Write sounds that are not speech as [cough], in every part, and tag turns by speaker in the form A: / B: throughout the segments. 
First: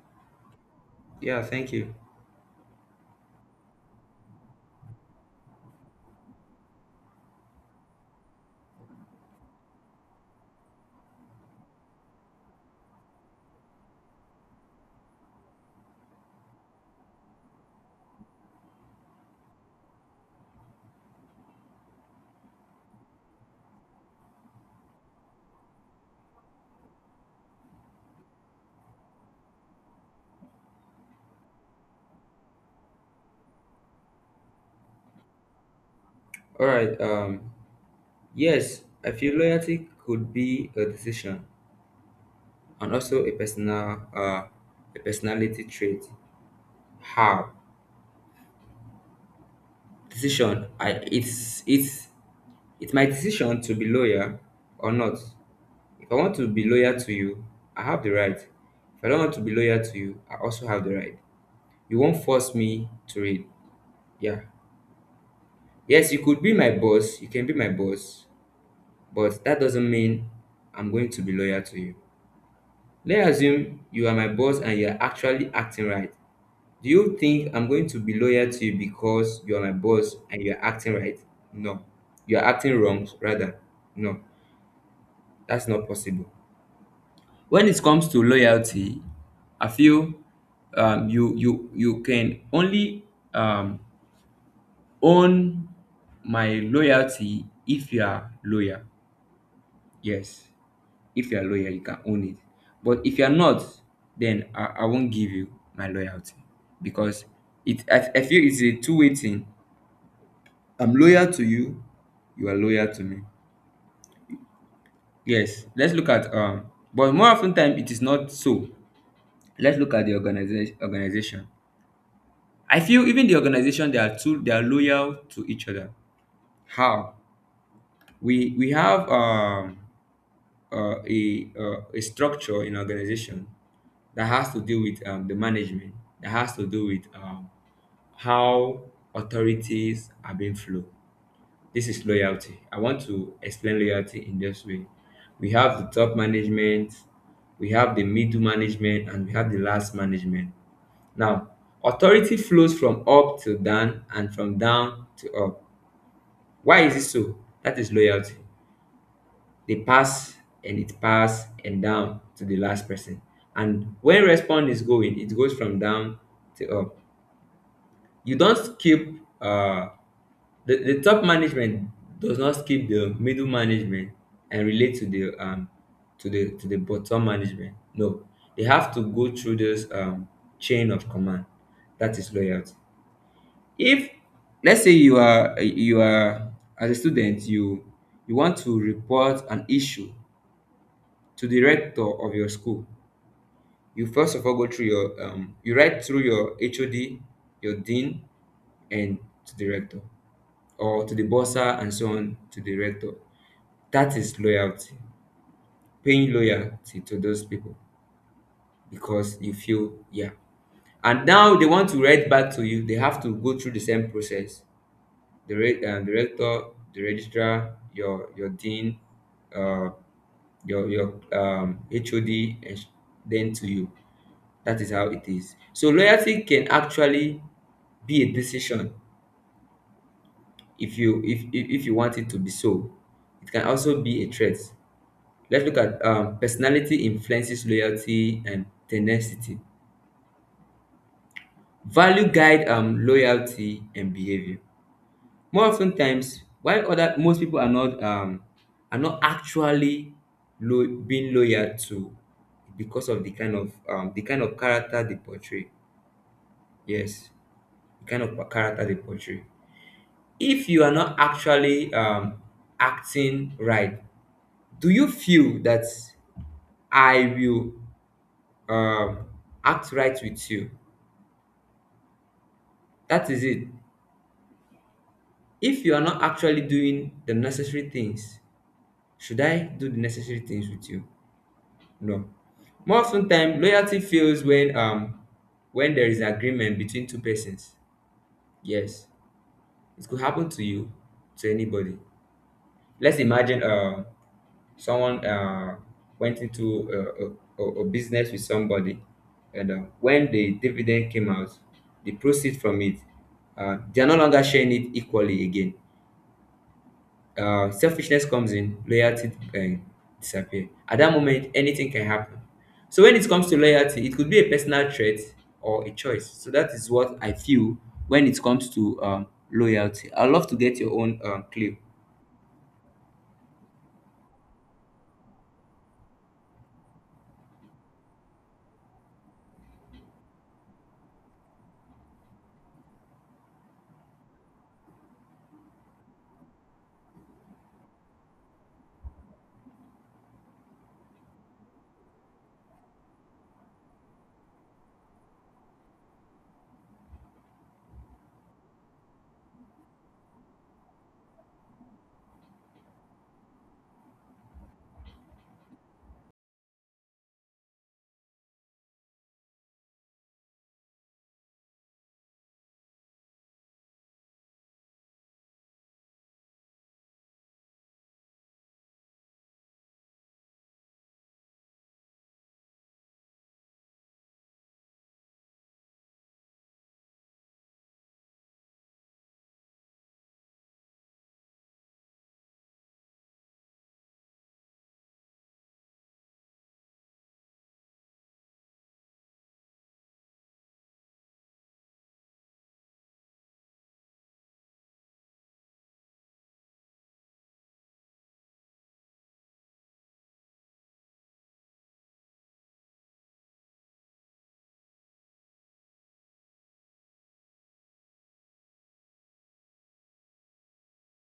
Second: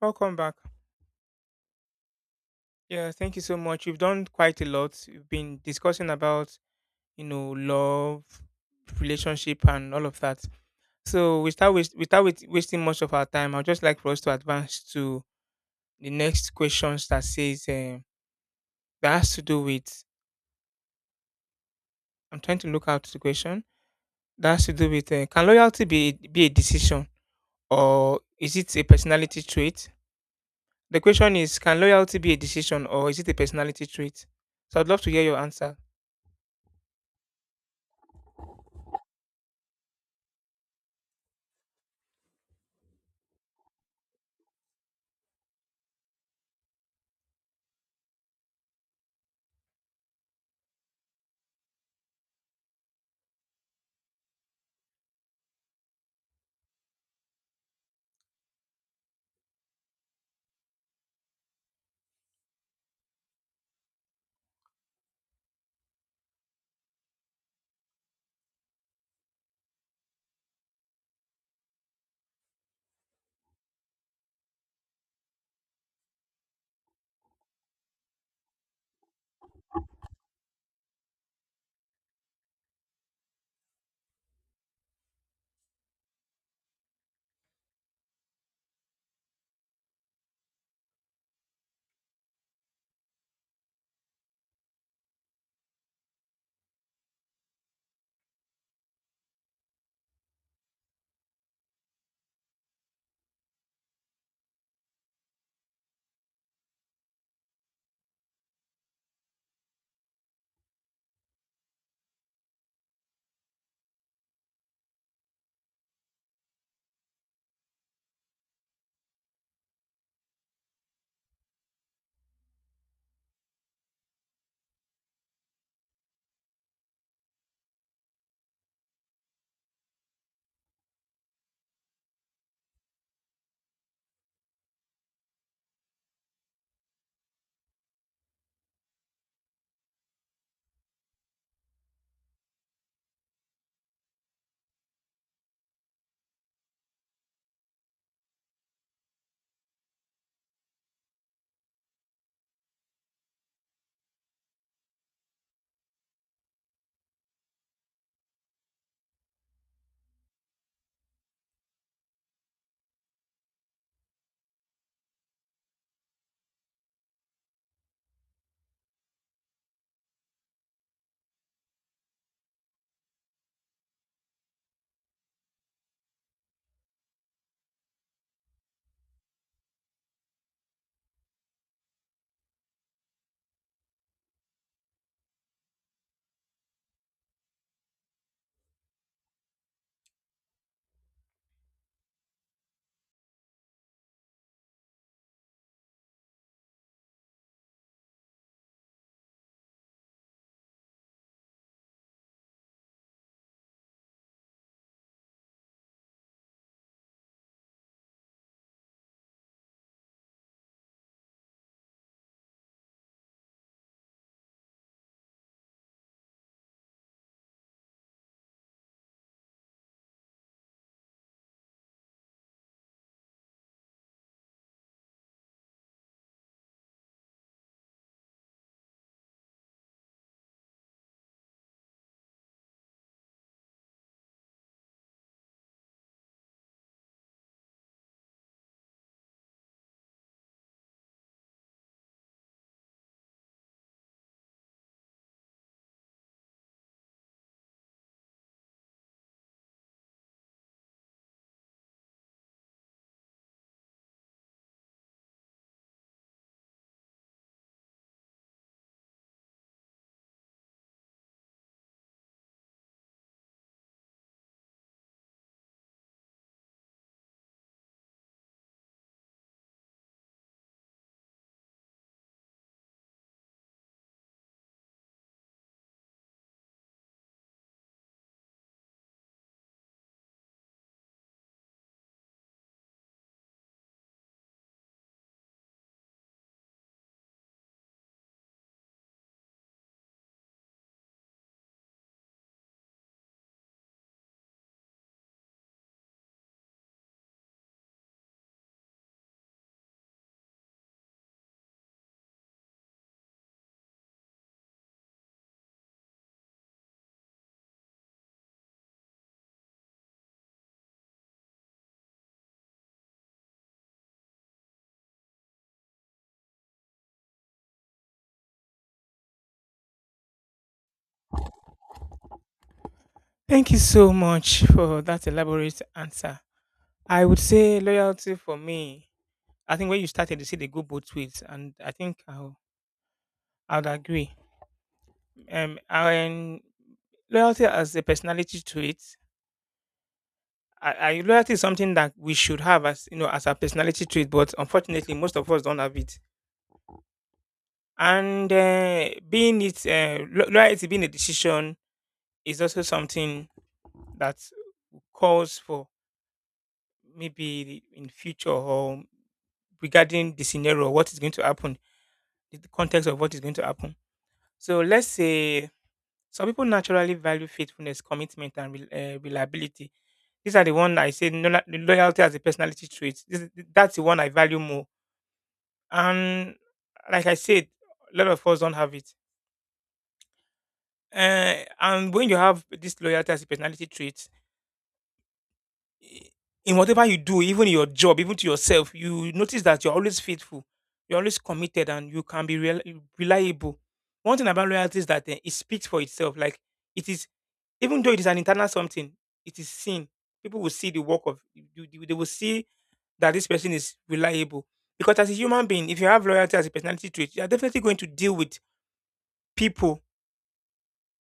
A: Welcome back.
B: Yeah, thank you.
A: Yeah, thank you so much. You've done quite a lot. You've been discussing about, love, relationship, and all of that. So we start with, without wasting much of our time, I'd just like for us to advance to the next questions that says that has to do with. I'm trying to look out the question that has to do with can loyalty be a decision or is it a personality trait? The question is, can loyalty be a decision or is it a personality trait? So I'd love to hear your answer.
B: All right. Yes, I feel loyalty could be a decision and also a a personality trait. How decision? I it's my decision to be loyal or not. If I want to be loyal to you, I have the right. If I don't want to be loyal to you, I also have the right. You won't force me to read. Yeah. Yes, you could be my boss. You can be my boss, but that doesn't mean I'm going to be loyal to you. Let's assume you are my boss and you're actually acting right. Do you think I'm going to be loyal to you because you are my boss and you're acting right? No. You're acting wrong, rather. No, that's not possible. When it comes to loyalty, I feel you can only um, own my loyalty if you are loyal. Yes. If you're a lawyer, you can own it. But if you're not, then I won't give you my loyalty because I feel it's a two-way thing. I'm loyal to you, you are loyal to me. Yes, let's look at but more often time it is not so. Let's look at the organization. I feel even the organization they are loyal to each other. How? We have a structure in organization that has to do with the management, that has to do with how authorities are being flow. This is loyalty. I want to explain loyalty in this way. We have the top management, we have the middle management, and we have the last management. Now, authority flows from up to down and from down to up. Why is it so? That is loyalty they pass and it pass and down to the last person. And when respond is going, it goes from down to up. You don't keep the top management does not skip the middle management and relate to the bottom management. No, they have to go through this chain of command. That is loyalty. If let's say you are as a student you want to report an issue to the rector of your school. You first of all go through your you write through your HOD, your dean, and to the rector or to the bursar and so on to the rector. That is loyalty, paying loyalty to those people because you feel yeah. And now they want to write back to you. They have to go through the same process. The rector, the registrar, your dean, uh, your HOD, then to you. That is how it is. So loyalty can actually be a decision if you want it to be so. It can also be a threat. Let's look at personality influences loyalty and tenacity. Value guide loyalty and behavior. More often times, while other most people are not actually being loyal to because of the kind of the kind of character they portray. Yes, the kind of character they portray. If you are not actually acting right, do you feel that I will um, act right with you? That is it. If you are not actually doing the necessary things, should I do the necessary things with you? No. More often time loyalty fails when there is agreement between two persons. Yes, it could happen to you, to anybody. Let's imagine someone went into a business with somebody, and when the dividend came out, the proceeds from it, they are no longer sharing it equally again. Selfishness comes in, loyalty disappear. At that moment, anything can happen. So when it comes to loyalty, it could be a personal trait or a choice. So that is what I feel when it comes to loyalty. I'd love to get your own clue.
A: Thank you so much for that elaborate answer. I would say loyalty for me. I think when you started, you said they go both ways, and I think I'd agree. And loyalty as a personality trait. Loyalty is something that we should have, as you know, as a personality trait, but unfortunately, most of us don't have it. And being it loyalty being a decision is also something that calls for, maybe in future, or regarding the scenario, what is going to happen, the context of what is going to happen. So let's say some people naturally value faithfulness, commitment, and reliability. These are the one I say, no, the loyalty as a personality trait. That's the one I value more. And like I said, a lot of us don't have it. And when you have this loyalty as a personality trait, i- in whatever you do, even in your job, even to yourself, you notice that you're always faithful, you're always committed, and you can be reliable. One thing about loyalty is that, it speaks for itself. Like, it is, even though it is an internal something, it is seen. People will see the work of you. They will see that this person is reliable. Because as a human being, if you have loyalty as a personality trait, you are definitely going to deal with people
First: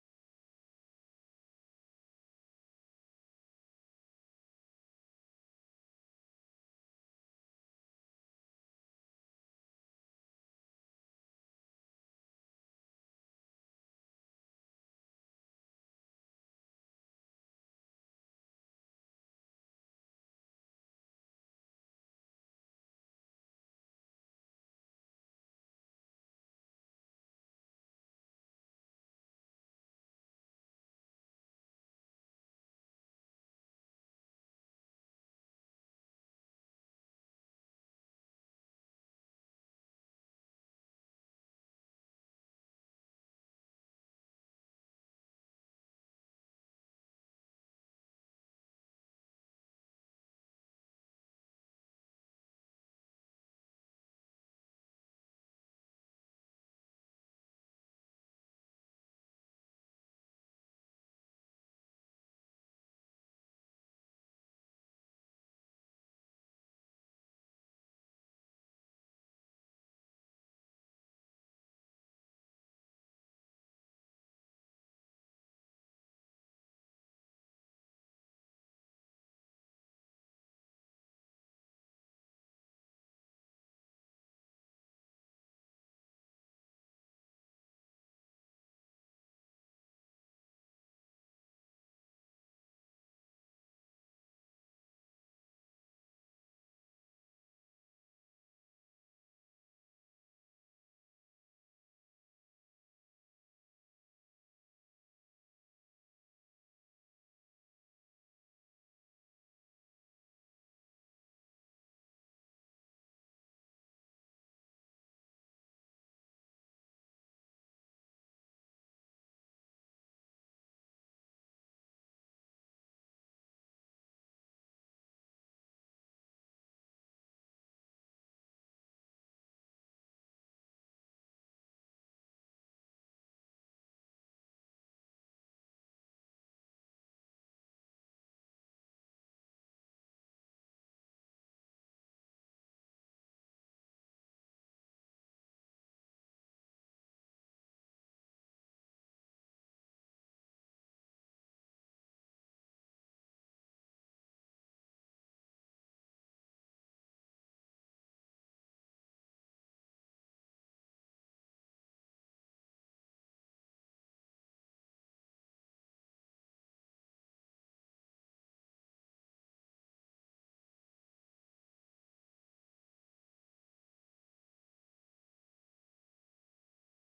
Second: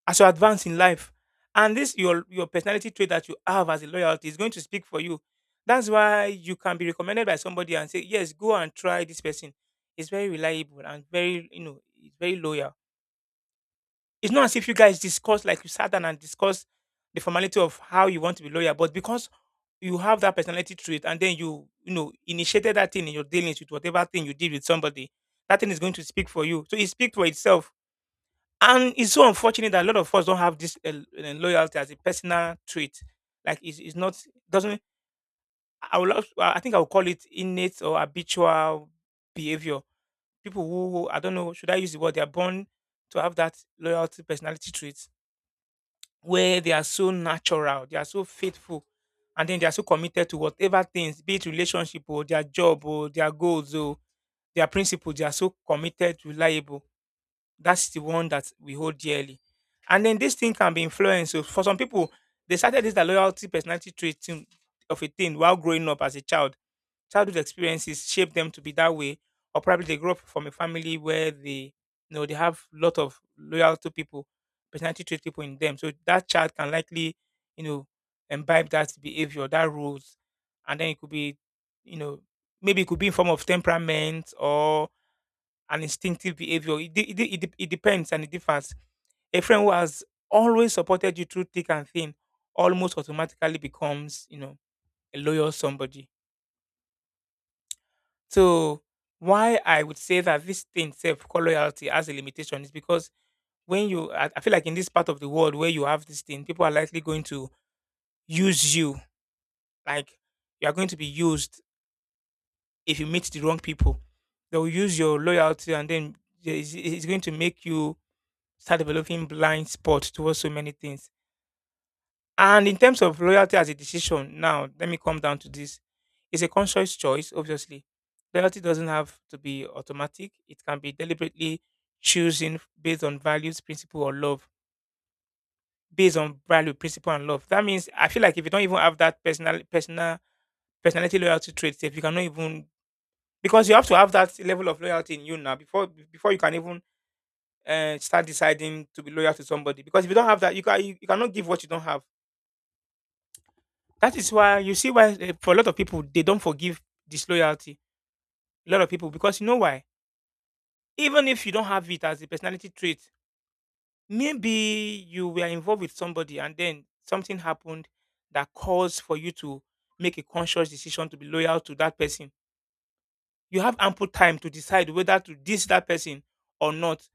A: as you advance in life. And this your personality trait that you have as a loyalty is going to speak for you. That's why you can be recommended by somebody and say, yes, go and try this person. It's very reliable and very, it's very loyal. It's not as if you guys discuss, like you sat down and discuss the formality of how you want to be loyal, but because you have that personality trait and then you initiated that thing in your dealings with whatever thing you did with somebody, that thing is going to speak for you. So it speaks for itself, and it's so unfortunate that a lot of us don't have this loyalty as a personal trait. Like, it's not doesn't. I think I would call it innate or habitual behavior. People who I don't know, should I use the word they are born to have that loyalty personality trait, where they are so natural, they are so faithful, and then they are so committed to whatever things, be it relationship or their job or their goals or their principles. They are so committed, reliable. That's the one that we hold dearly. And then this thing can be influenced. So for some people, they started this that loyalty personality trait of a thing while growing up as a child. Childhood experiences shape them to be that way, or probably they grew up from a family where they, they have lot of loyal to people, personality trait people in them. So that child can likely, you know, imbibe that behavior, that rules. And then it could be, you know, maybe it could be in form of temperament or an instinctive behavior. It depends and it differs. A friend who has always supported you through thick and thin almost automatically becomes, a loyal somebody. So why I would say that this thing self called loyalty has a limitation is because I feel like, in this part of the world where you have this thing, people are likely going to use you. Like, you are going to be used if you meet the wrong people. They'll use your loyalty, and then it's going to make you start developing blind spot towards so many things. And in terms of loyalty as a decision, now let me come down to this. It's a conscious choice, obviously. Loyalty doesn't have to be automatic. It can be deliberately choosing based on values, principle, or love. Based on value, principle, and love. That means I feel like, if you don't even have that personality loyalty trait, if you cannot even, because you have to have that level of loyalty in you now before you can even start deciding to be loyal to somebody. Because if you don't have that, you cannot give what you don't have. That is why you see why, for a lot of people they don't forgive disloyalty. A lot of people, because you know why? Even if you don't have it as a personality trait, maybe you were involved with somebody and then something happened that caused for you to make a conscious decision to be loyal to that person. You have ample time to decide whether to diss that person or not,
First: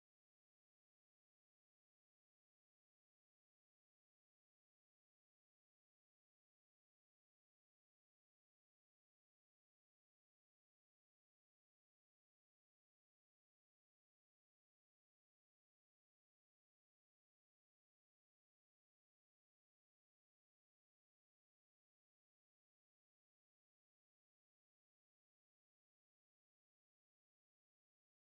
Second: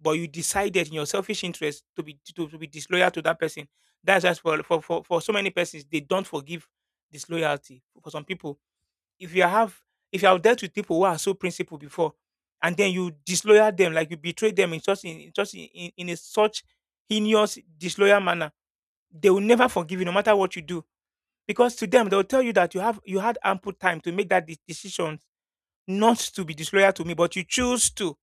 A: but you decided in your selfish interest to be disloyal to that person. That's just for so many persons they don't forgive disloyalty. For some people, if you have if you have dealt with people who are so principled before, and then you disloyal them, like you betray them in such in such in a such heinous disloyal manner, they will never forgive you no matter what you do, because to them, they'll tell you that you had ample time to make that decision not to be disloyal to me, but you choose to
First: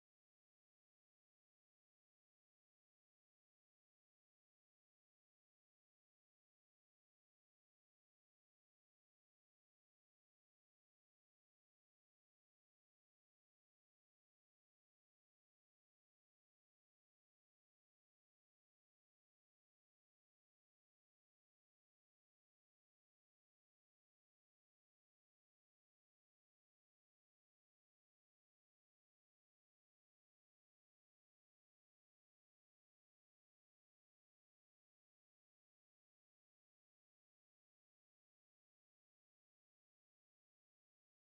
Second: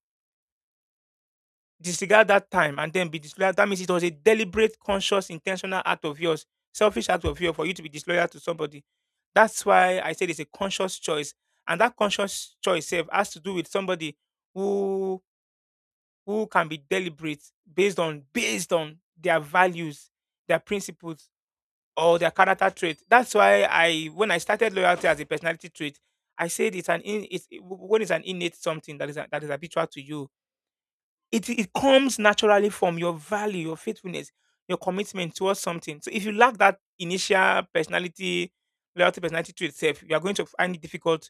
A: disregard that time and then be disloyal. That means it was a deliberate, conscious, intentional act of yours, selfish act of yours, for you to be disloyal to somebody. That's why I said it's a conscious choice. And that conscious choice self has to do with somebody who who can be deliberate, based on their values, their principles, or their character trait. That's why I when I started loyalty as a personality trait, I said it's an in, it's when it's an innate something that is habitual to you. It comes naturally from your value, your faithfulness, your commitment towards something. So if you lack that initial personality, loyalty personality to itself, you are going to find it difficult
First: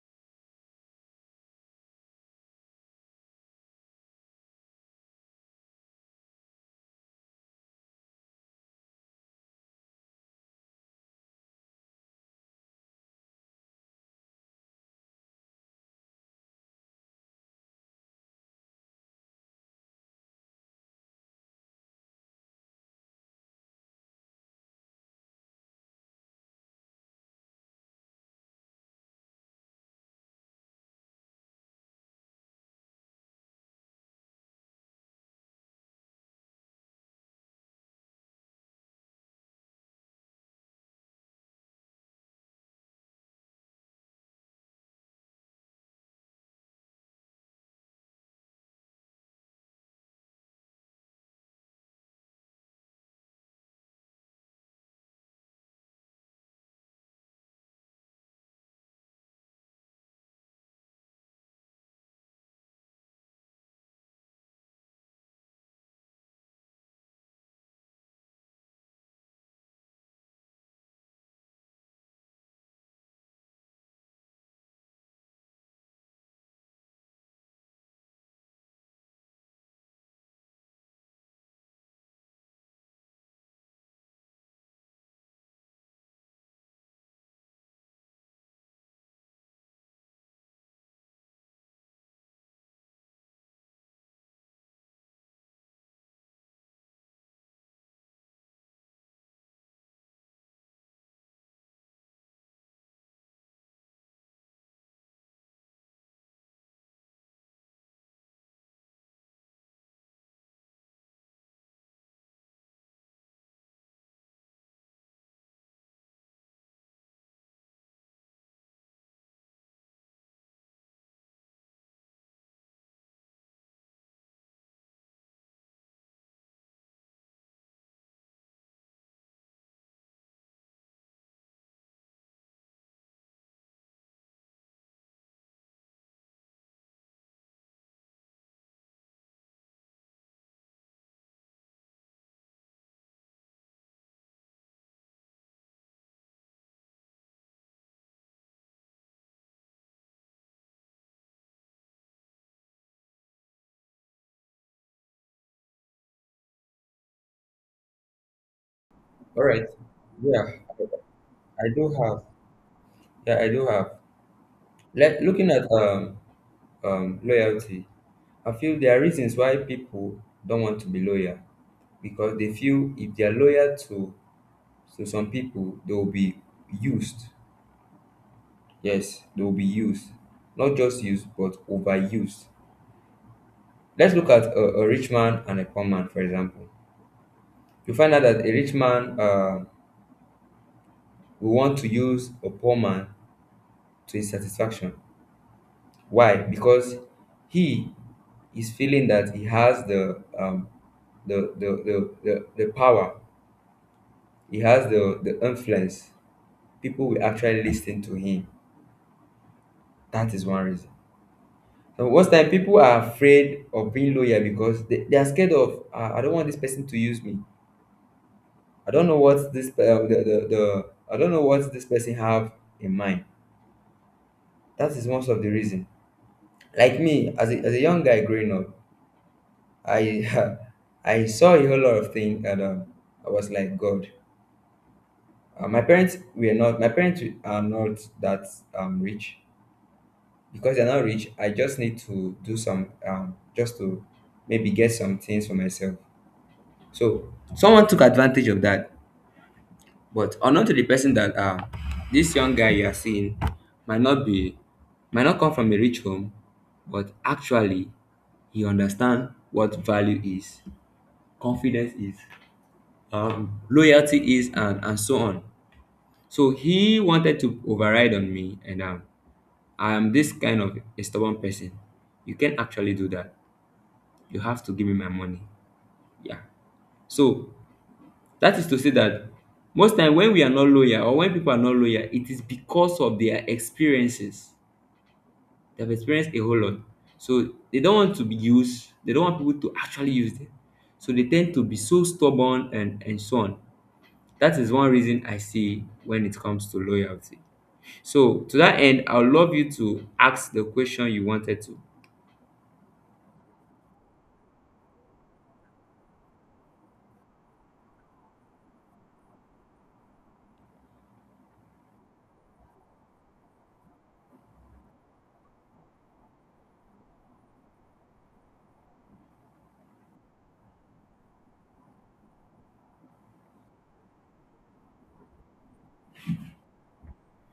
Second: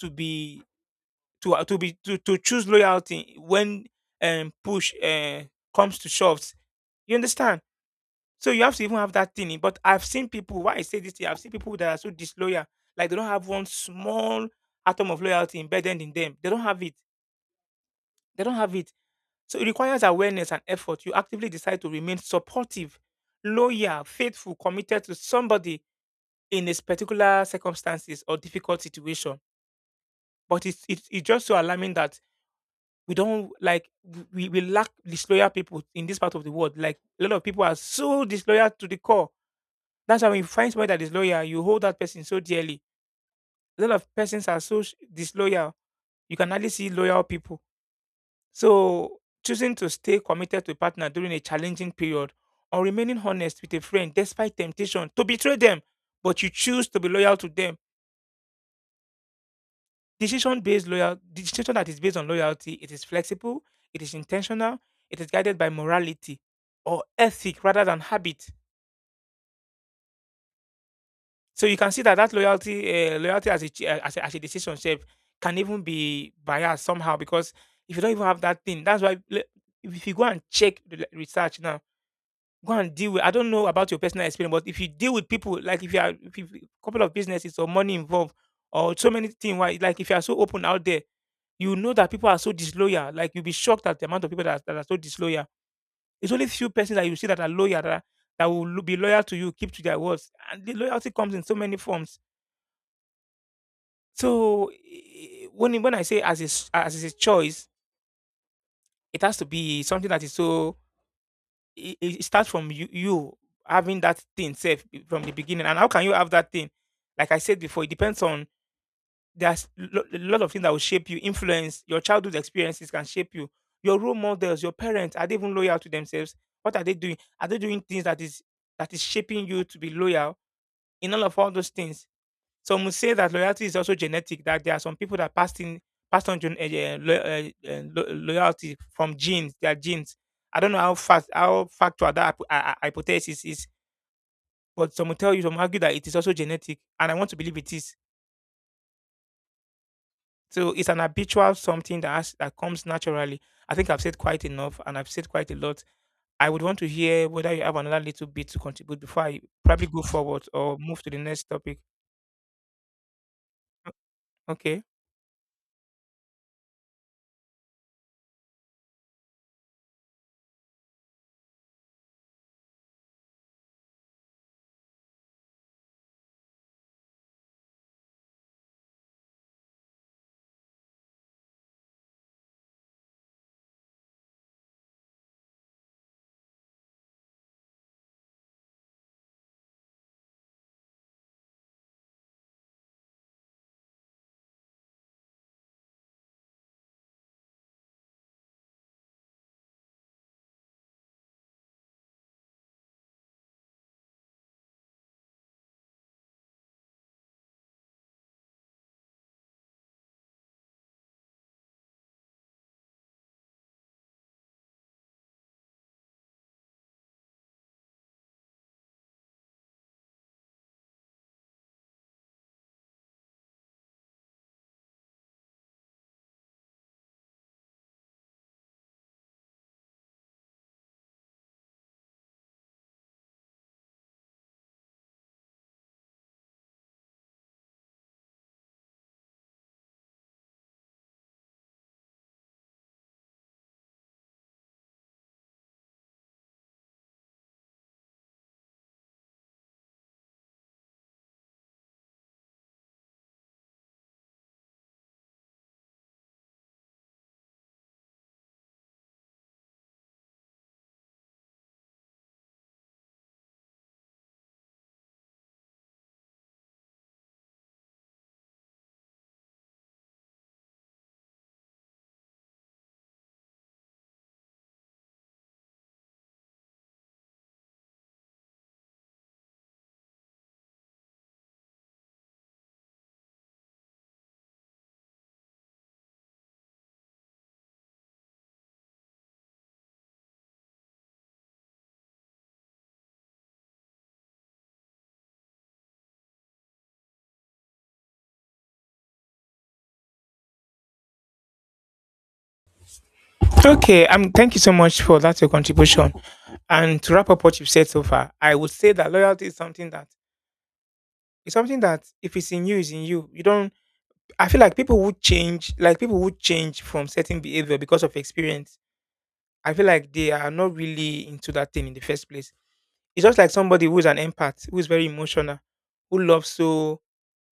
A: to be, to choose loyalty when push comes to shoves. You understand? So you have to even have that thing. But I've seen people, why I say this thing, I've seen people that are so disloyal, like they don't have one small atom of loyalty embedded in them. They don't have it. They don't have it. So it requires awareness and effort. You actively decide to remain supportive, loyal, faithful, committed to somebody in this particular circumstances or difficult situation. But it's just so alarming that we don't like, we lack disloyal people in this part of the world. Like, a lot of people are so disloyal to the core. That's why when you find somebody that is loyal, you hold that person so dearly. A lot of persons are so disloyal. You can hardly see loyal people. So, choosing to stay committed to a partner during a challenging period, or remaining honest with a friend despite temptation to betray them, but you choose to be loyal to them. Decision that is based on loyalty, it is flexible, it is intentional, it is guided by morality or ethic rather than habit. So you can see that that loyalty as a, ch- as a decision shape can even be biased somehow, because if you don't even have that thing, that's why if you go and check the research now. Go and deal with, I don't know about your personal experience, but if you deal with people, like if you are if you, couple of businesses or money involved, or so many things, why, like if you are so open out there, you know that people are so disloyal. Like, you'll be shocked at the amount of people that are so disloyal. It's only few persons that you see that are loyal, that will be loyal to you, keep to their words, and the loyalty comes in so many forms. So when I say as a choice, it has to be something that is so it starts from you having that thing safe from the beginning. And how can you have that thing? Like I said before, it depends on a lot of things that will shape you. Influence your childhood experiences can shape you. Your role models, your parents, are they even loyal to themselves? What are they doing? Are they doing things that is shaping you to be loyal? In all those things, some would say that loyalty is also genetic, that there are some people that passed on loyalty from genes, their genes. I don't know how factual that hypothesis is, but some will tell you, some argue that it is also genetic, and I want to believe it is. So it's an habitual something that comes naturally. I think I've said quite enough, and I've said quite a lot. I would want to hear whether you have another little bit to contribute before I
B: All right.
A: probably go
B: Yeah,
A: forward or move to the next
B: I
A: topic.
B: do have. Yeah, I do have.
A: Okay.
B: Looking at loyalty, I feel there are reasons why people don't want to be loyal because they feel if they are loyal to some people, they will be used. Yes, they will be used. Not just used, but overused. Let's look at a rich man and a poor man, for example. You find out that a rich man will want to use a poor man to his satisfaction. Why? Because he is feeling that he has the the power, he has the influence. People will actually listen to him. That is one reason. So most time people are afraid of being loyal because they are scared of, "Ah, I don't want this person to use me. I don't know what this pe- the I don't know what this person have in mind." That is one of the reason. Like me, as as a young guy growing up, I [laughs] I saw a whole lot of things, and I was like, God, my parents were not. My parents are not that rich. Because they're not rich, I just need to do some just to maybe get some things for myself. So someone took advantage of that, but unknown to the person that this young guy you are seeing might not be, might not come from a rich home, but actually he understand what value is, confidence is, loyalty is, and so on. So he wanted to override on me, and I am this kind of a stubborn person. You can't actually do that. You have to give me my money. Yeah. So that is to say that most time when we are not loyal or when people are not loyal, it is because of their experiences. They've experienced a whole lot. So they don't want to be used. They don't want people to actually use them. So they tend to be so stubborn and so on. That is one reason I see when it comes to loyalty. So, to that end, I would love you to ask the question you wanted to.
A: Okay. Thank you so much for that your contribution. And to wrap up what you've said so far, I would say that loyalty is something that it's something that if it's in you, it's in you. You don't. I feel like people would change, like people would change from certain behavior because of experience. I feel like they are not really into that thing in the first place. It's just like somebody who's an empath, who's very emotional, who loves so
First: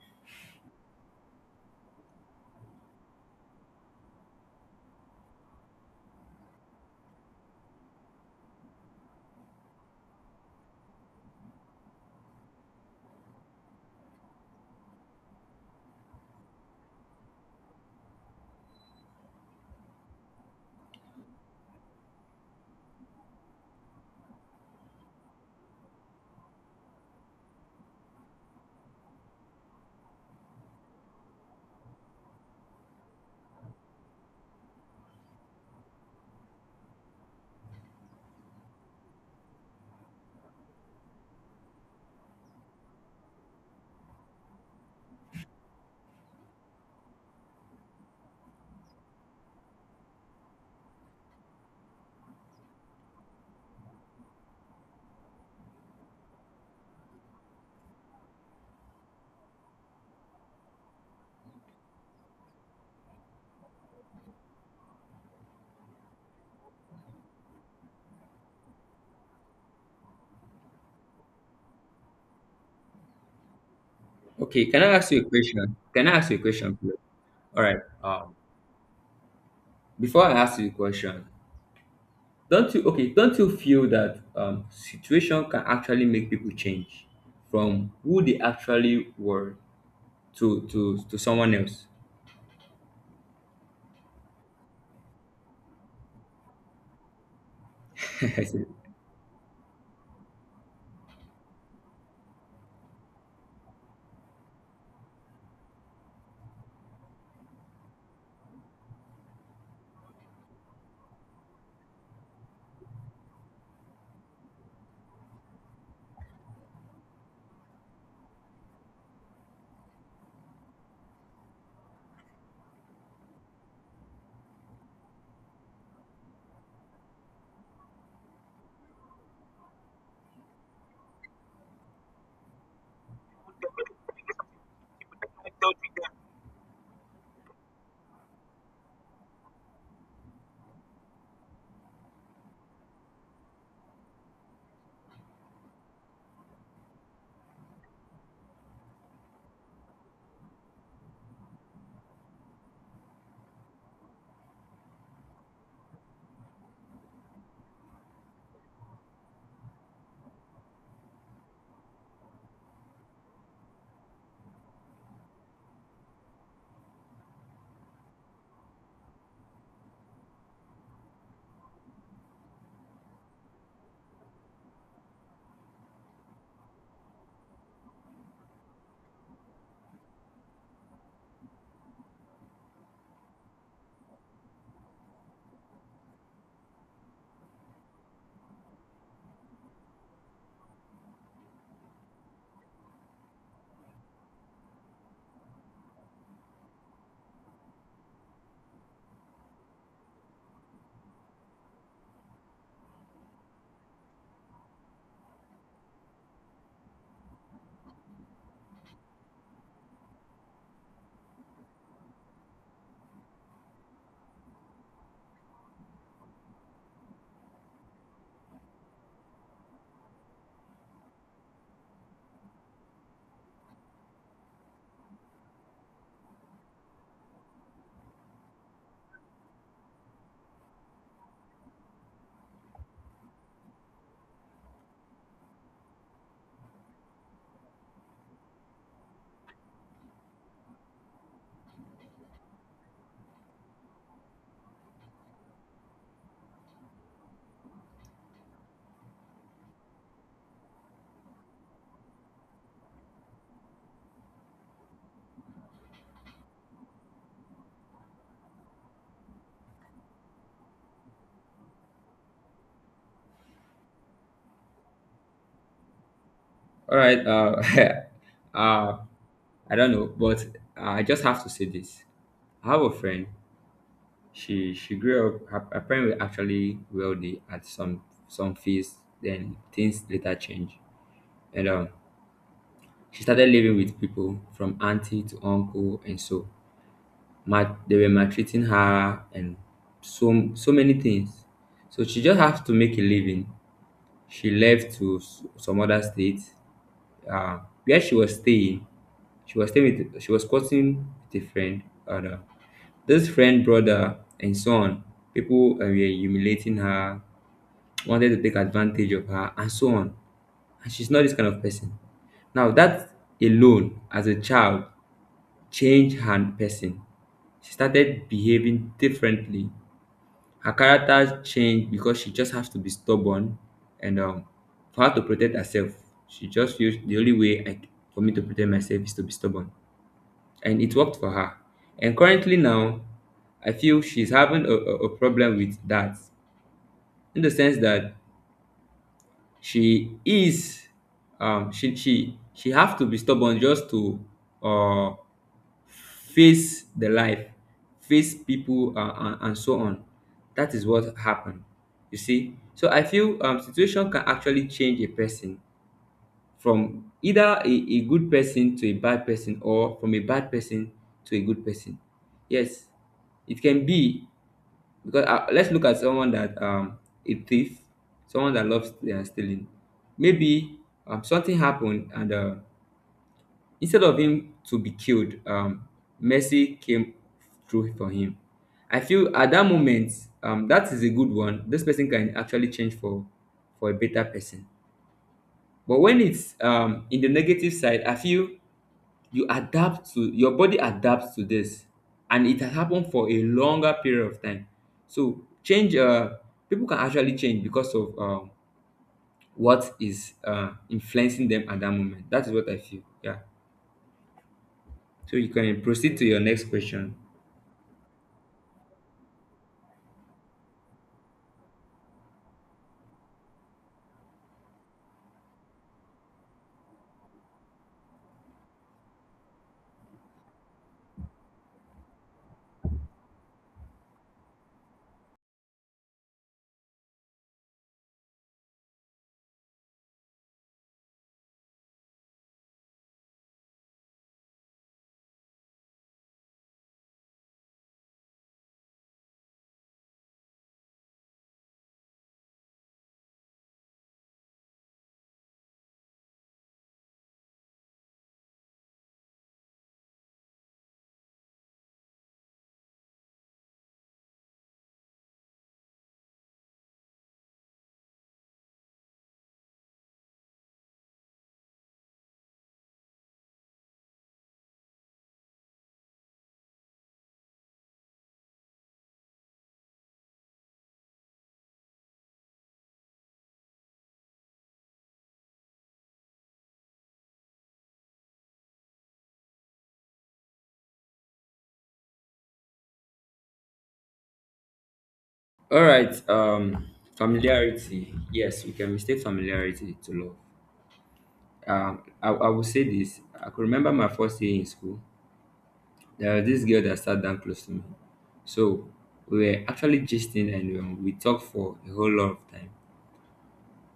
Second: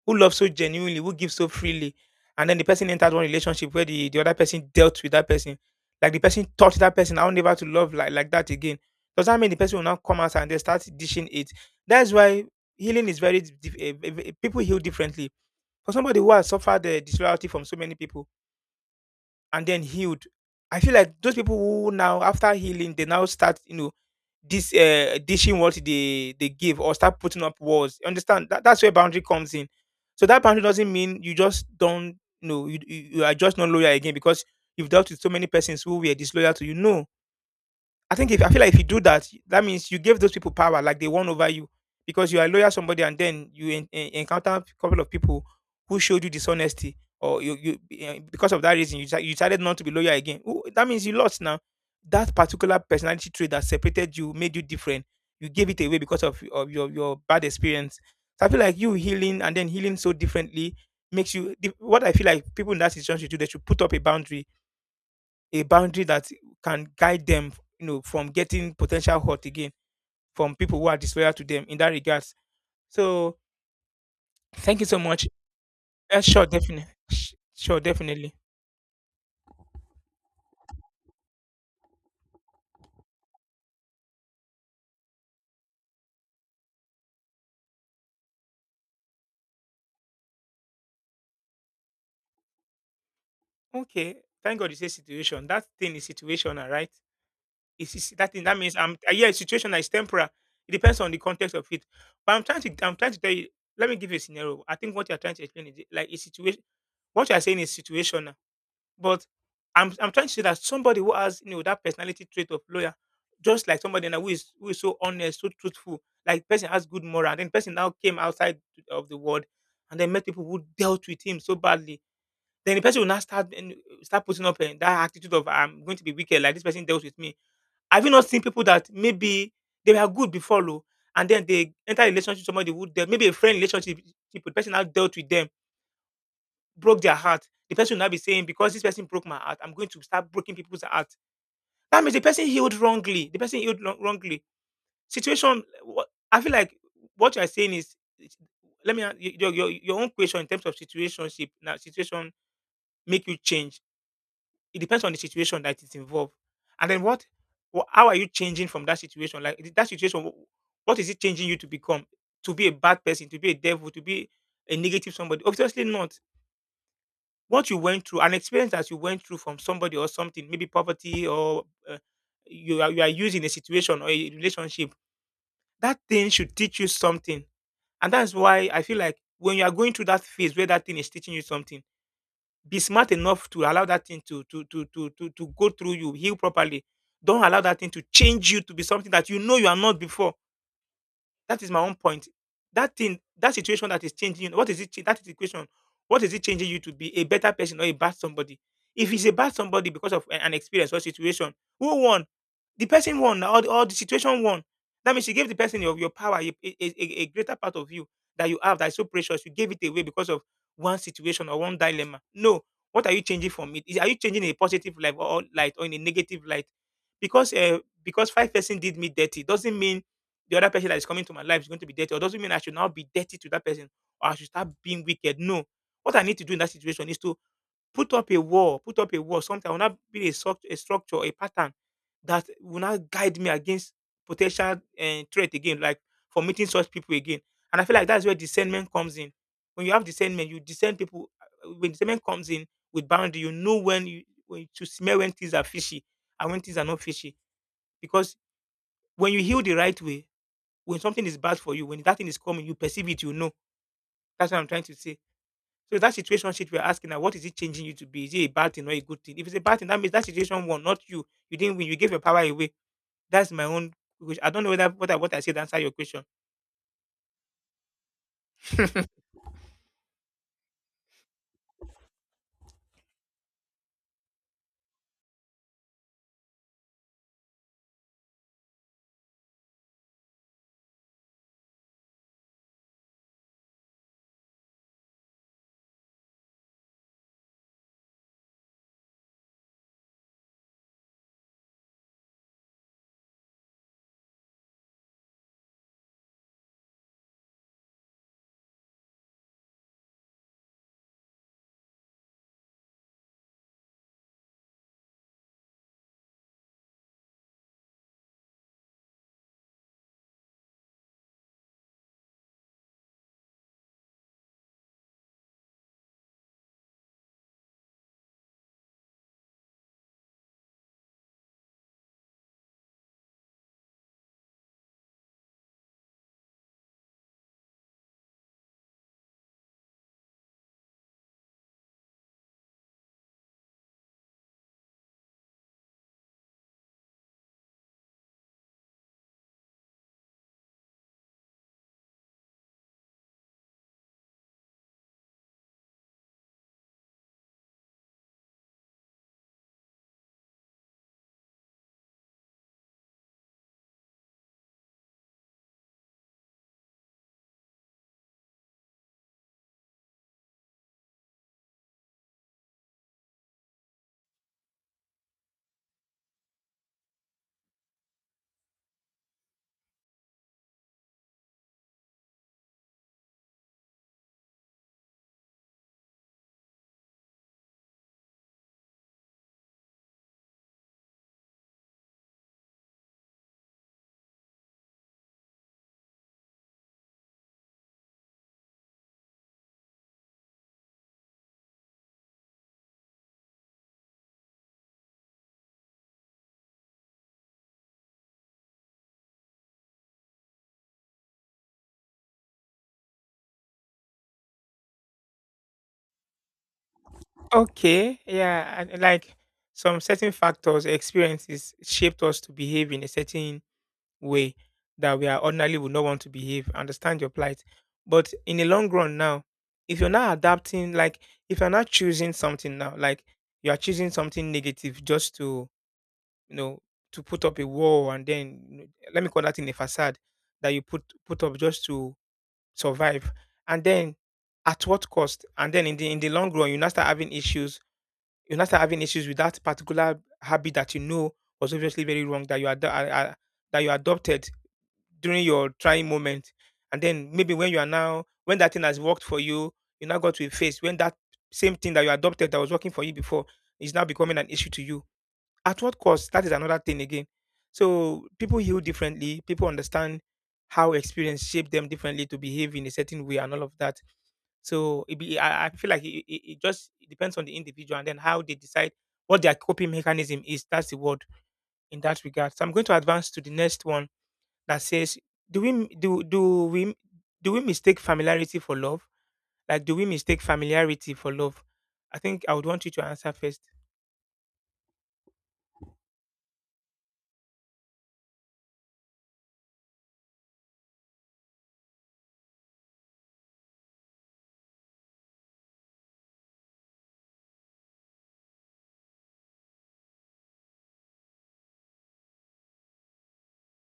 A: who love so genuinely, who give so freely. And then the person entered one relationship where the other person dealt with that person. Like the person taught that person, I will never to love like that again. Does that mean the person will now come out and they start dishing it? That's why healing is very, dif- eh, eh, eh, people heal differently. For somebody who has suffered disloyalty from so many people, and then healed. I feel like those people who now after healing they now start this dishing what they give or start putting up walls. You understand that that's where boundary comes in. So that boundary doesn't mean you just don't you are just not loyal again because you've dealt with so many persons who were disloyal to you. No, I feel like if you do that, that means you give those people power, like they won over you, because you are loyal somebody, and then you encounter a couple of people who showed you dishonesty, or because of that reason you decided not to be loyal again. Ooh, that means you lost now. That particular personality trait that separated you, made you different. You gave it away because of your bad experience. So I feel like you healing and then healing so differently what I feel like people in that situation should do, they should put up a boundary that can guide them, you know, from getting potential hurt again from people who are disloyal to them in that regards. So
B: Okay,
A: thank
B: can
A: you
B: I
A: so
B: ask you a
A: much.
B: question? Can I ask you a
A: Sure,
B: question,
A: definitely.
B: please? All right.
A: Sure, definitely.
B: Before I ask you a question, don't you okay? Don't you feel that situation can actually make people change from who they actually were to someone else?
A: Okay. Thank God you say situation. That thing is situational, right? It's that
B: [laughs] I
A: thing that
B: said,
A: means I'm yeah, situation that is temporary. It depends on the context of it. But I'm trying to tell you. Let me give you a scenario. I think what you're trying to explain is like a situation. What you're saying is situational, but I'm trying to say that somebody who has you know that personality trait of lawyer, just like somebody now who is so honest, so truthful, like person has good moral, then person now came outside of the world and then met people who dealt with him so badly. Then the person will now start and start putting up that attitude of I'm going to be wicked, like this person dealt with me have you not seen people that maybe they were good before oh, and then they enter a relationship with somebody who dealt maybe a friend relationship with the person now dealt with them, broke their heart. The person will now be saying, because this person broke my heart, I'm going to start breaking people's heart. That means the person healed wrongly. The person healed wrongly. Situation. wha- I feel like what you are saying is, your own question in terms of situationship. Now, situation make you change It depends on the situation that is involved. And then how are you changing from that situation? Like that situation, what is it changing you to become? To be a bad person, to be a devil, to be a negative somebody? Obviously not. What you went through, an experience that you went through from somebody or something, maybe poverty or you are used in a situation or a relationship, that thing should teach you something. And that's why I feel like when you are going through that phase where that thing is teaching you something be smart enough to allow that thing to go through you, heal properly. Don't allow that thing to change you to be something that you know you are not before. That is my own point. That thing, that situation that is changing you, what is it? That is the question. What is it changing you to be a better person or a bad somebody? If it's a bad somebody because of an experience or situation, who won? The person won, or the situation won. That means you gave the person your power, a greater part of you that you have that is so precious. You gave it away because of one situation or one dilemma. No, what are you changing from it? Are you changing in a positive light or in a negative light? Because five-person did me dirty doesn't mean the other person that is coming to my life is going to be dirty, or doesn't mean I should now be dirty to that person or I should start being wicked. No. What I need to do in that situation is to put up a wall, put up a wall, something that will not be a structure, a pattern that will not guide me against potential threat again, like for meeting such people again. And I feel like that's where discernment comes in. When you have discernment, you discern people. When discernment comes in with boundary, you know when to smell when things are fishy and when things are not fishy. Because when you heal the right way, when something is bad for you, when that thing is coming, you perceive it, you know. That's what I'm trying to say. So that situation shit we're asking now, what is it changing you to be? Is it a bad thing or a good thing? If it's a bad thing, that means that situation won, not you. You didn't win. You gave your power away. That's my own question. I don't know whether what I said answer your question.
B: all right. [laughs] Uh, I don't know, but I just have to say this. I have a friend. She grew up. Her parents were actually wealthy at some feast. Then things later changed, and she started living with people from auntie to uncle, and so they were maltreating her and so so many things. So she just has to make a living. She left to some other state, uh, where she was staying. She was staying with, she was courting with a friend. And, this friend, brother, and so on. People were humiliating her, wanted to take advantage of her, and so on. And she's not this kind of person. Now, that alone, as a child, changed her person. She started behaving differently. Her character changed because she just has to be stubborn, and for her to protect herself, she just feels the only way for me to protect myself is to be stubborn, and it worked for her. And currently now, I feel she's having a problem with that, in the sense that she is she have to be stubborn just to uh face the life, face people, and so on. That is what happened. You see, so I feel situation can actually change a person from either a good person to a bad person, or from a bad person to a good person. Yes, it can be. Because let's look at someone that a thief, someone that loves stealing. Maybe something happened, and instead of him to be killed, mercy came through for him. I feel at that moment, that is a good one. This person can actually change for a better person. But when it's in the negative side, I feel you adapt to, your body adapts to this, and it has happened for a longer period of time. So change people can actually change because of what is influencing them at that moment. That is what I feel, yeah. So you can proceed to your next question.
A: Okay, yeah, and like some certain factors, experiences shaped us to behave in a certain way that we are ordinarily would not want to behave. Understand your plight. But in the long run now, if you're not adapting, like if you're not choosing something now, like you are choosing something negative just to, you know, to put up a wall and then you know, let me call that in a facade that you put up just to survive. And then at what cost? And then in the long run, you now start having issues. You now start having issues with that particular habit that you know was obviously very wrong that that you adopted during your trying moment. And then maybe when you are now, when that thing has worked for you, you now got to a phase when that same thing that you adopted that was working for you before is now becoming an issue to you. At what cost? That is another thing again. So people heal differently. People understand how experience shaped them differently to behave in a certain way and all of that. So I feel like it just depends on the individual and then how they decide what their coping mechanism is. That's the word in that regard. So I'm going to advance to the next one that says, do we do do we do we mistake familiarity for love? Like, do we mistake familiarity for love? I think I would want you to answer first.
B: All right. Familiarity, yes, you can mistake familiarity to love. I will say this. I could remember my first day in school. There was this girl that sat down close to me. So we were actually gisting, and we talked for a whole lot of time.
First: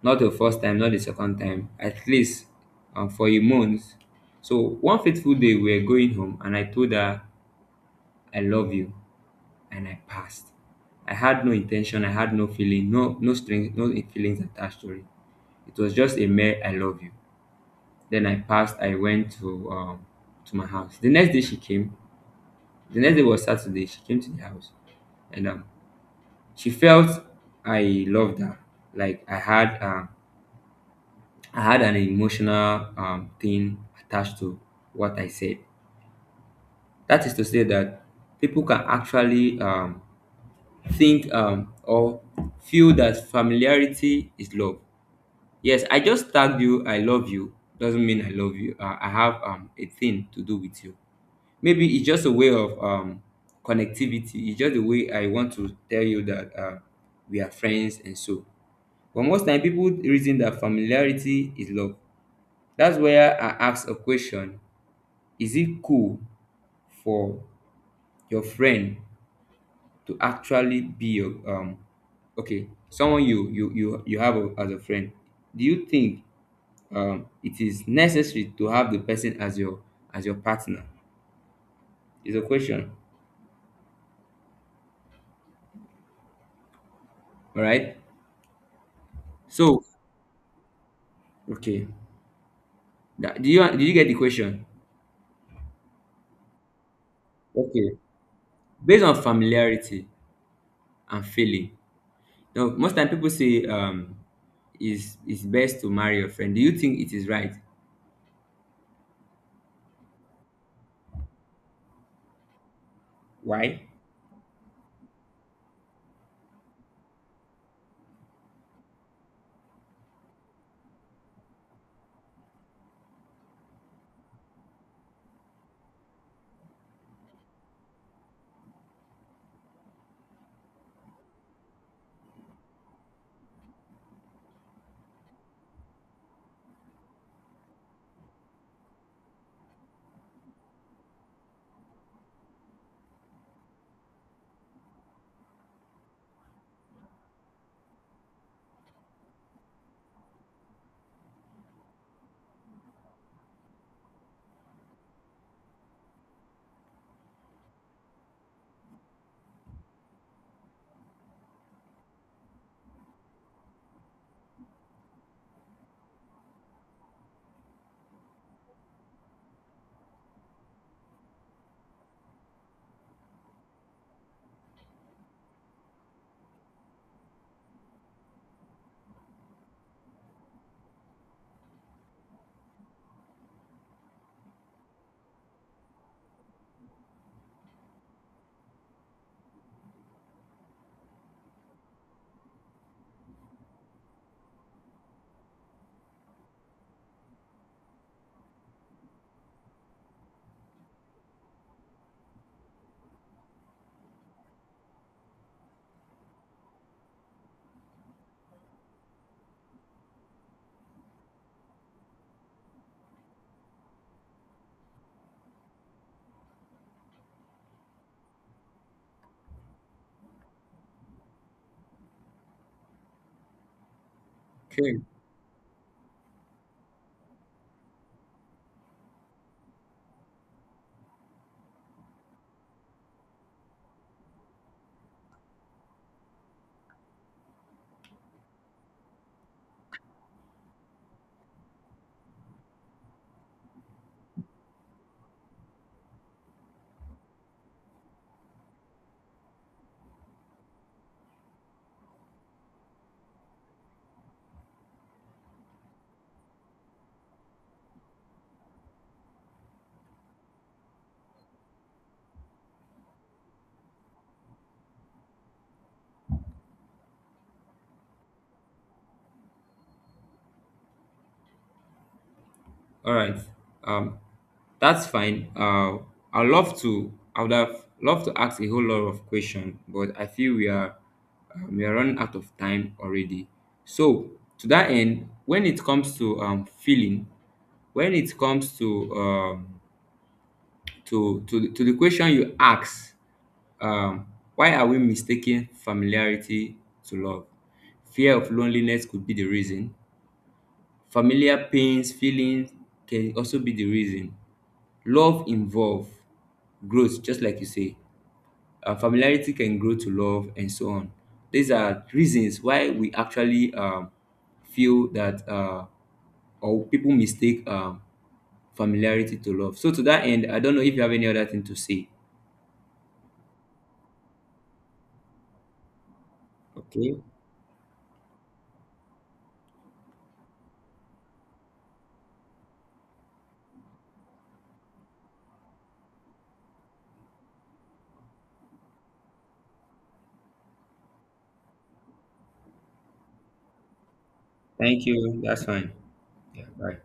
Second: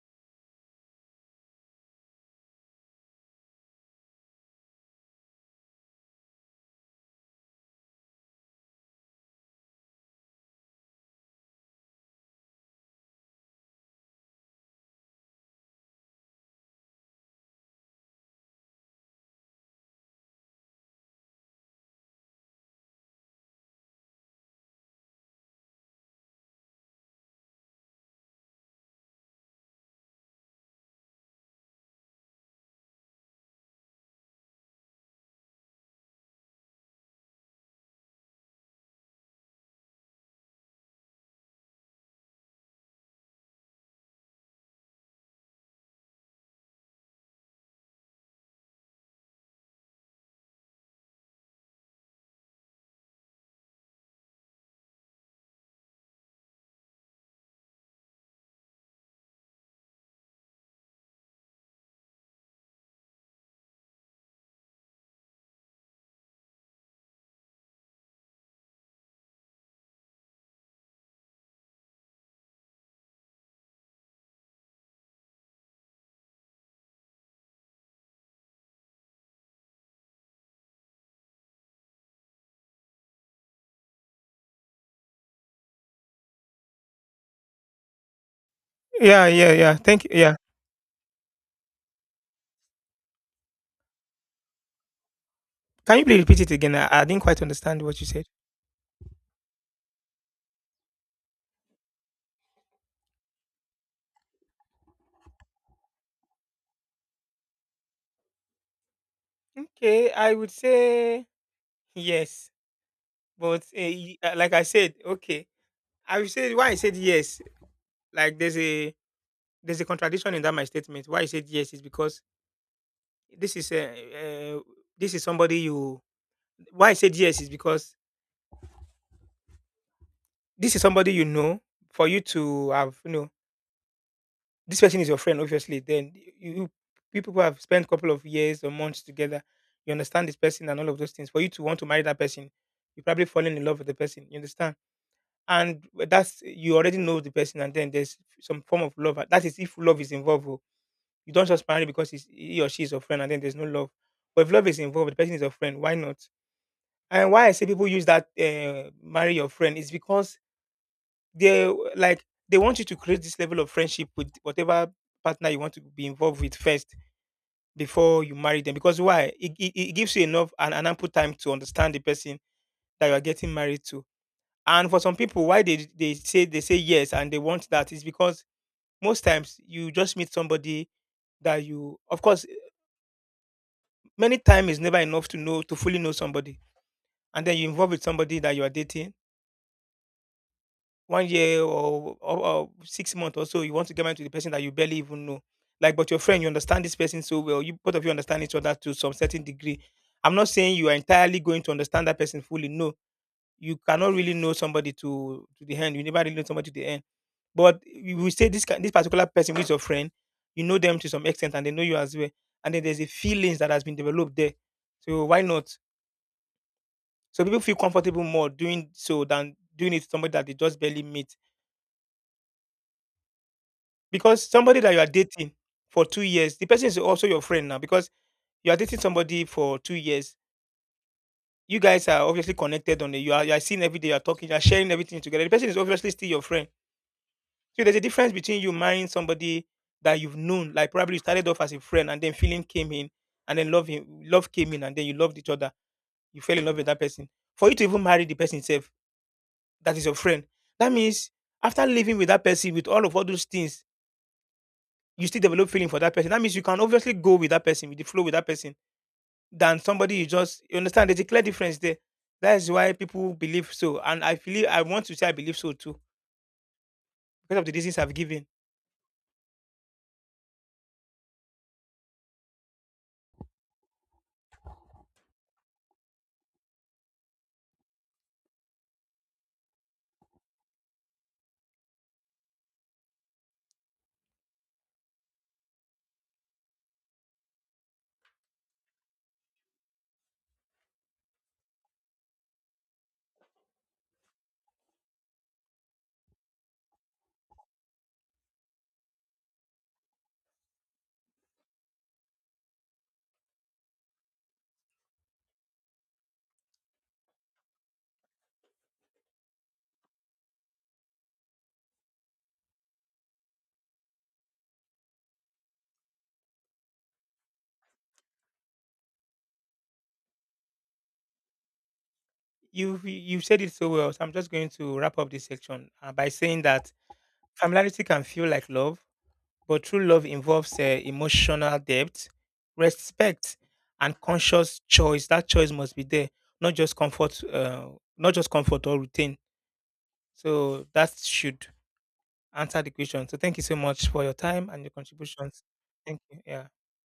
B: Not the first time, not the second time, at least for a month. So one fateful day we were going home and I told her I love you, and I passed. I had no intention, I had no feeling, no no strings, no feelings attached to it. It was just a mere I love you. Then I passed, I went to my house. The next day she came. The next day was Saturday. She came to the house and she felt I loved her. Like I had an emotional thing attached to what I said. That is to say that people can actually think or feel that familiarity is love. Yes, I just tagged you I love you doesn't mean I love you. I have a thing to do with you. Maybe it's just a way of connectivity. It's just the way I want to tell you that we are friends and so. But most time people reason that familiarity is love. That's where I ask a question. Is it cool for your friend to actually be your okay, someone you have a, as a friend, do you think it is necessary to have the person as your, as your partner? Is a question. All right.
A: Yeah, yeah, yeah.
B: So,
A: Thank you. Yeah.
B: okay, that, do you, did you get the question?
A: Can you please repeat it again? I didn't quite understand
B: Okay.
A: what you said.
B: Based on familiarity and failing. Now, most time people say is it's best to marry your friend. Do you think it is right?
A: Okay, I would say yes, but
B: Why?
A: like I said, okay, I would say why I said yes. Like there's a contradiction in that my statement. Why I said yes is because this is a this is somebody you. Why I said yes is because this is somebody you know. For you to have, you know, this person is your friend, obviously, then you people have spent a couple of years or months together. You understand this person and all of those things. For you to want to marry that person, you probably fallen in love with the person. You understand, and that's you already know the person, and then there's some form of love. That is if love is involved. Oh, you don't just marry because he or she is your friend, and then there's no love. But if love is involved, the person is your friend. Why not? And why I say people use that marry your friend is because they want you to create this level of friendship with whatever partner you want to be involved with first before you marry them because why it gives you enough and an ample time to understand the person that you are getting married to. And for some people why they say yes and they want that is because most times you just meet somebody that you, of course, many time is never enough to know, to fully know somebody. And then you involve with somebody that you are dating 1 year or 6 months or so, you want to get married to the person that you barely even know. Like, but your friend, you understand this person so well. You, both of you, understand each other to some certain degree. I'm not saying you are entirely going to understand that person fully. No, you cannot really know somebody to the end. You never really know somebody to the end. But we will say this this particular person who is your friend, you know them to some extent, and they know you as well. And then there's a feelings that has been developed there. So why not? So people feel comfortable more doing so than doing it to somebody that they just barely meet. Because somebody that you
B: Okay.
A: are dating for 2 years, the person is also your friend now because you are dating somebody for 2 years. You guys are obviously connected on the, you are, you are seeing every day, you are talking, you are sharing everything together. The person is obviously still your friend. So there's a difference between you marrying somebody that you've known, like probably you started off as a friend and then feeling came in and then love came in and then you loved each other. You fell in love with that person. For you to even marry the person itself, that is your friend. That means after living with that person with all of all those things you still develop feeling for that person. That means you can obviously go with that person, with the flow with that person, than somebody you just you understand. There's a clear difference there. That is why people believe so, and I feel I want to say I believe so too because of the reasons I've given.
B: All right. Um, that's fine. I love to. I would have loved to ask a whole lot of questions, but I feel we are running out of time already. So to that end, when it comes to feeling, when it comes to the question you ask, um, why are we mistaking familiarity to love? Fear of loneliness could be the reason. Familiar pains feelings can also be the reason. Love involve growth, just like you say. Familiarity can grow to love and so on. These are reasons why we actually feel that or people mistake familiarity to love. So to that end, I don't know if you have any other thing to say.
A: You said it so well, so I'm just going to wrap up this section by saying that
B: Okay.
A: familiarity can feel like love, but true love involves emotional depth, respect, and conscious choice. That choice must be there, not just comfort, or routine. So that should answer the question. So thank you so much for your time and your
B: Thank you.
A: contributions.
B: That's fine.
A: Thank you.
B: Yeah.
A: Yeah.
B: Bye.